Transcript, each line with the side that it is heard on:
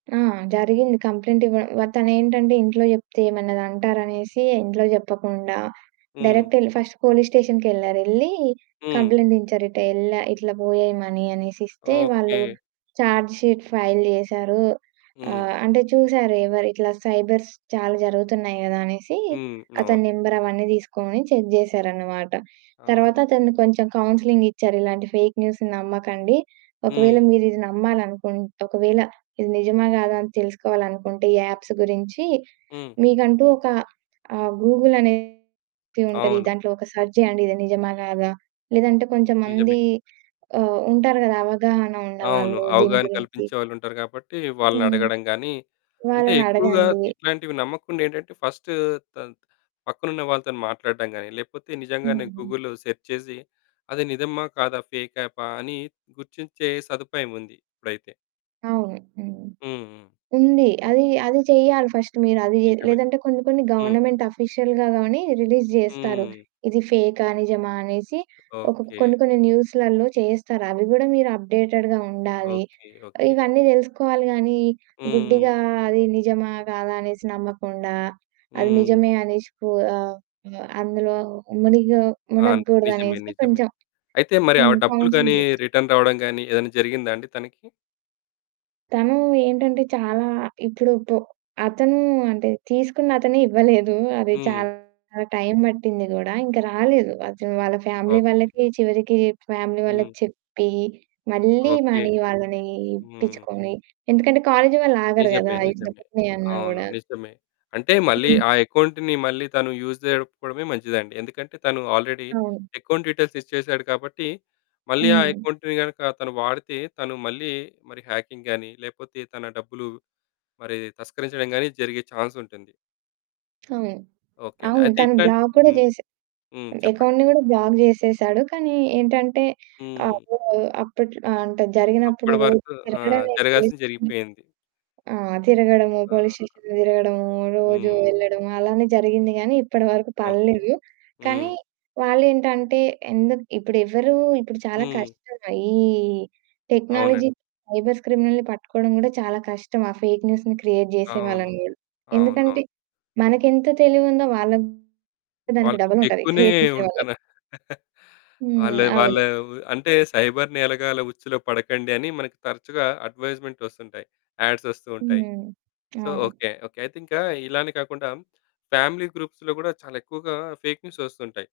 right: ఆ! జరిగింది. కంప్లెయింట్ ఇవ్వ తనేంటంటే ఇంట్లో చెప్తే ఏమన్నా అంటారనేసి ఇంట్లో చెప్పకుండా,
left: హ్మ్.
right: డైరెక్ట్ ఏళ్ళి ఫస్ట్ పోలీస్ స్టేషన్‌కేళ్లారు, ఏళ్లి
left: హ్మ్.
right: కంప్లెయింట్ ఇంచ్చారు. ఇటెల్లా ఇట్లా పోయాయి మనీ అనేసి ఇస్తే, వాళ్ళు
left: ఓకే.
right: చార్జ్ షీట్ ఫైల్ జేశారు,
left: హ్మ్.
right: ఆహ్, అంటే చూసారు ఎవరు ఇట్లా సైబర్స్ చాలా జరుగుతున్నాయి కదా! అనేసి
left: హ్మ్.
right: అతని
left: అవును.
right: నంబర్ అవన్నీ తీసుకొని చెక్ చేసారన్నమాట. తరువాత
left: అవును.
right: అతన్ని కొంచెం కౌన్సెలింగ్ ఇచ్చారు "ఇలాంటి ఫేక్ న్యూస్‌ని నమ్మకండి, ఒకవేళ
left: హ్మ్.
right: మీరు ఇది నమ్మాలి అనుకుంటే ఒకవేళ ఇది నిజమా? కాదా? అని తెలుసుకోవాలనుకుంటే ఈ అప్స్ గురించి
left: హ్మ్.
right: మీకంటూ ఒక ఆ గూగులనేది ఉంటది.
left: అవును.
right: దాంట్లో ఒక సెర్చ్ చేయండి ఇది నిజమా కాదా? లేదంటే కొంచెం
left: నిజమే.
right: మంది ఆహ్, ఉంటారు కదా! అవగాహన
left: అవును.
right: ఉన్నవాళ్ళు దీని
left: అవగాహన
right: గురించి"
left: కల్పించేవాళ్ళు ఉంటారు. కాబట్టి
right: హ్మ్.
left: వాళ్ళనడగడం గానీ అంటే ఎక్కువగా
right: వాళ్ళనడగండి.
left: ఇట్లాంటివి నమ్మకుండా ఏంటంటే ఫస్టు త పక్కనున్న వాళ్ళతోని మాట్లాడడం గానీ, లేకపోతే నిజంగానే
right: హుహు.
left: గూగుల్‌లో సెర్చ్ చేసి అది నిజమా? కాదా? ఫేక్ యాపా? అని గుర్తించే సదుపాయం ఉంది. ఇప్పుడైతే.
right: అవును హ్మ్.
left: హ్మ్. హ్మ్.
right: ఉంది అది, అది చెయ్యాలి ఫస్ట్ మీరు అది జే
left: నిజమే
right: లేదంటే కొన్ని కొన్ని
left: హ్మ్.
right: గవర్నమెంట్ ఆఫీషియల్‌గా గానీ రిలీజ్ జేస్తారు.
left: హ్మ్.
right: ఇది ఫేకా, నిజమా అనేసి. ఒకోకా
left: ఓకే.
right: కొన్ని, కొన్ని న్యూస్‌లలో చేస్తారు అవి కూడా మీరు అప్డేటెడ్‌గా ఉండాలి.
left: ఓకే. ఓకే.
right: ఇవన్నీ తెలుసుకోవాలి గానీ
left: హ్మ్.
right: గుడ్డిగా అది నిజమా? కాదా? అనేసి నమ్మకుండా, అది
left: హ్మ్.
right: నిజమే అనేసి పు ఆహ్, వా అందులో మునిగో
left: ఆ! నిజమే
right: మునగకూడదనేసి
left: నిజమే.
right: కొంచెం
left: అయితే మరి ఆ
right: హ్మ్.
left: డబ్బులు గానీ,
right: కౌన్సిలింగ్ ఇచ్చారు.
left: రిటర్న్ రావడం గానీ ఏదన్నా జరిగిందా అండి తనకి?
right: తను ఏంటంటే చాలా ఇప్పుడు పు అతను అంటే తీసుకున్న‌తనే ఇవ్వలేదు. అది
left: హ్మ్.
right: చాలా టైం పట్టింది గూడా ఇంక రాలేదు. అతను వాళ్ళ ఫ్యామిలీ
left: ఓకే.
right: వాళ్ళకి చివరికి చేప్ ఫ్యామిలీ
left: హ్మ్.
right: వాళ్ళకి చెప్పి మళ్ళీ
left: ఓకే.
right: మనీ వాళ్ళని
left: హ్మ్.
right: ఇప్పించుకొని, ఎందుకంటే కాలేజి వాళ్ళు ఆగరు
left: నిజమే
right: గాదా ఇట్లా
left: నిజమే.
right: డబ్బు పోయాన్న
left: అవును
right: గూడా?
left: నిజమే. అంటే మళ్ళీ
right: హ్మ్.
left: ఆ అకౌంట్‌ని మళ్ళీ తాను యూజ్ చేసుకోవడమే మంచిదండి. ఎందుకంటే తను ఆల్రెడీ
right: అవును.
left: అకౌంట్ డీటెయిల్స్ ఇచ్చేసాడు కాబట్టి, మళ్ళీ ఆ
right: హ్మ్.
left: అకౌంట్‌ని గనక తను వాడితే, తను మళ్ళీ మరి హ్యాకింగ్ గానీ, లేకపోతే తన డబ్బులు మరి తస్కరించడం గానీ జరిగే చాన్స్ ఉంటుంది.
right: అవును.
left: ఓకే. అండి.
right: అవును
left: అయితే
right: తను
left: ఇట్లాంటి
right: బ్లాక్ కూడా
left: హ్మ్.
right: చేసి
left: హ్మ్. చెప్పండి.
right: అకౌంట్‌ని కూడా బ్లాక్ జేసేసాడు. కానీ ఏంటంటే
left: హ్మ్.
right: ఆపో అప్పట్లో ఆ! అంటే జరిగినప్పుడు
left: అప్పటి
right: రోజు
left: వరకు ఆ!
right: తిరగడమే. రోజు
left: జరగాల్సింది
right: తిరిగి
left: జరిగిపోయింది.
right: ఆ! తిరగడము
left: ఆ!
right: పోలీస్ స్టేషన్‌లో తిరగడము, రోజు
left: హ్మ్.
right: ఏళ్ళడము అలానే జరిగింది గానీ ఇప్పటి వరకు
left: ఓకే.
right: పడ‌లేదు.
left: హ్మ్.
right: కానీ వాళ్ళేంటంటే ఎందుకు ఇప్పుడు ఎవరు ఇప్పుడు చాలా
left: హ్మ్.
right: కష్టమే ఈ
left: అవునండి.
right: టెక్నాలజీ సైబర్స్ క్రిమినల్‌ని పట్టుకోవడం కూడా చాలా కష్టం. ఆ ఫేక్ న్యూస్‌ని క్రియేట్
left: అవును.
right: చేసేవాళ్ళని కూడా. ఎందుకంటే
left: అవునవును.
right: మనకేంత తెలివుందో వాళ్ళకి దానికి డబు‌లుంటది.
left: వాళ్ళకింకేక్కువనే
right: క్రియేట్ చేసే వాళ్ళకి.
left: ఉంటనా వాళ్ళ
right: హ్మ్.
left: వాళ్ళ
right: అవును.
left: అంటే "సైబర్ నేరగాళ్ళ ఉచ్చులో పడకండి" అని మనకి తరచుగా అడ్వైజ్మెంట్ వస్తుంటాయి. అడ్స్ వస్తూ ఉంటాయి.
right: హ్మ్.
left: సో
right: అవును.
left: Okay okay. అయితే ఇంక ఇలానే కాకుండా ఫ్యామిలీ గ్రూప్స్‌లో కూడా చాలా ఎక్కువగా ఫేక్ న్యూస్ వస్తుంటాయి.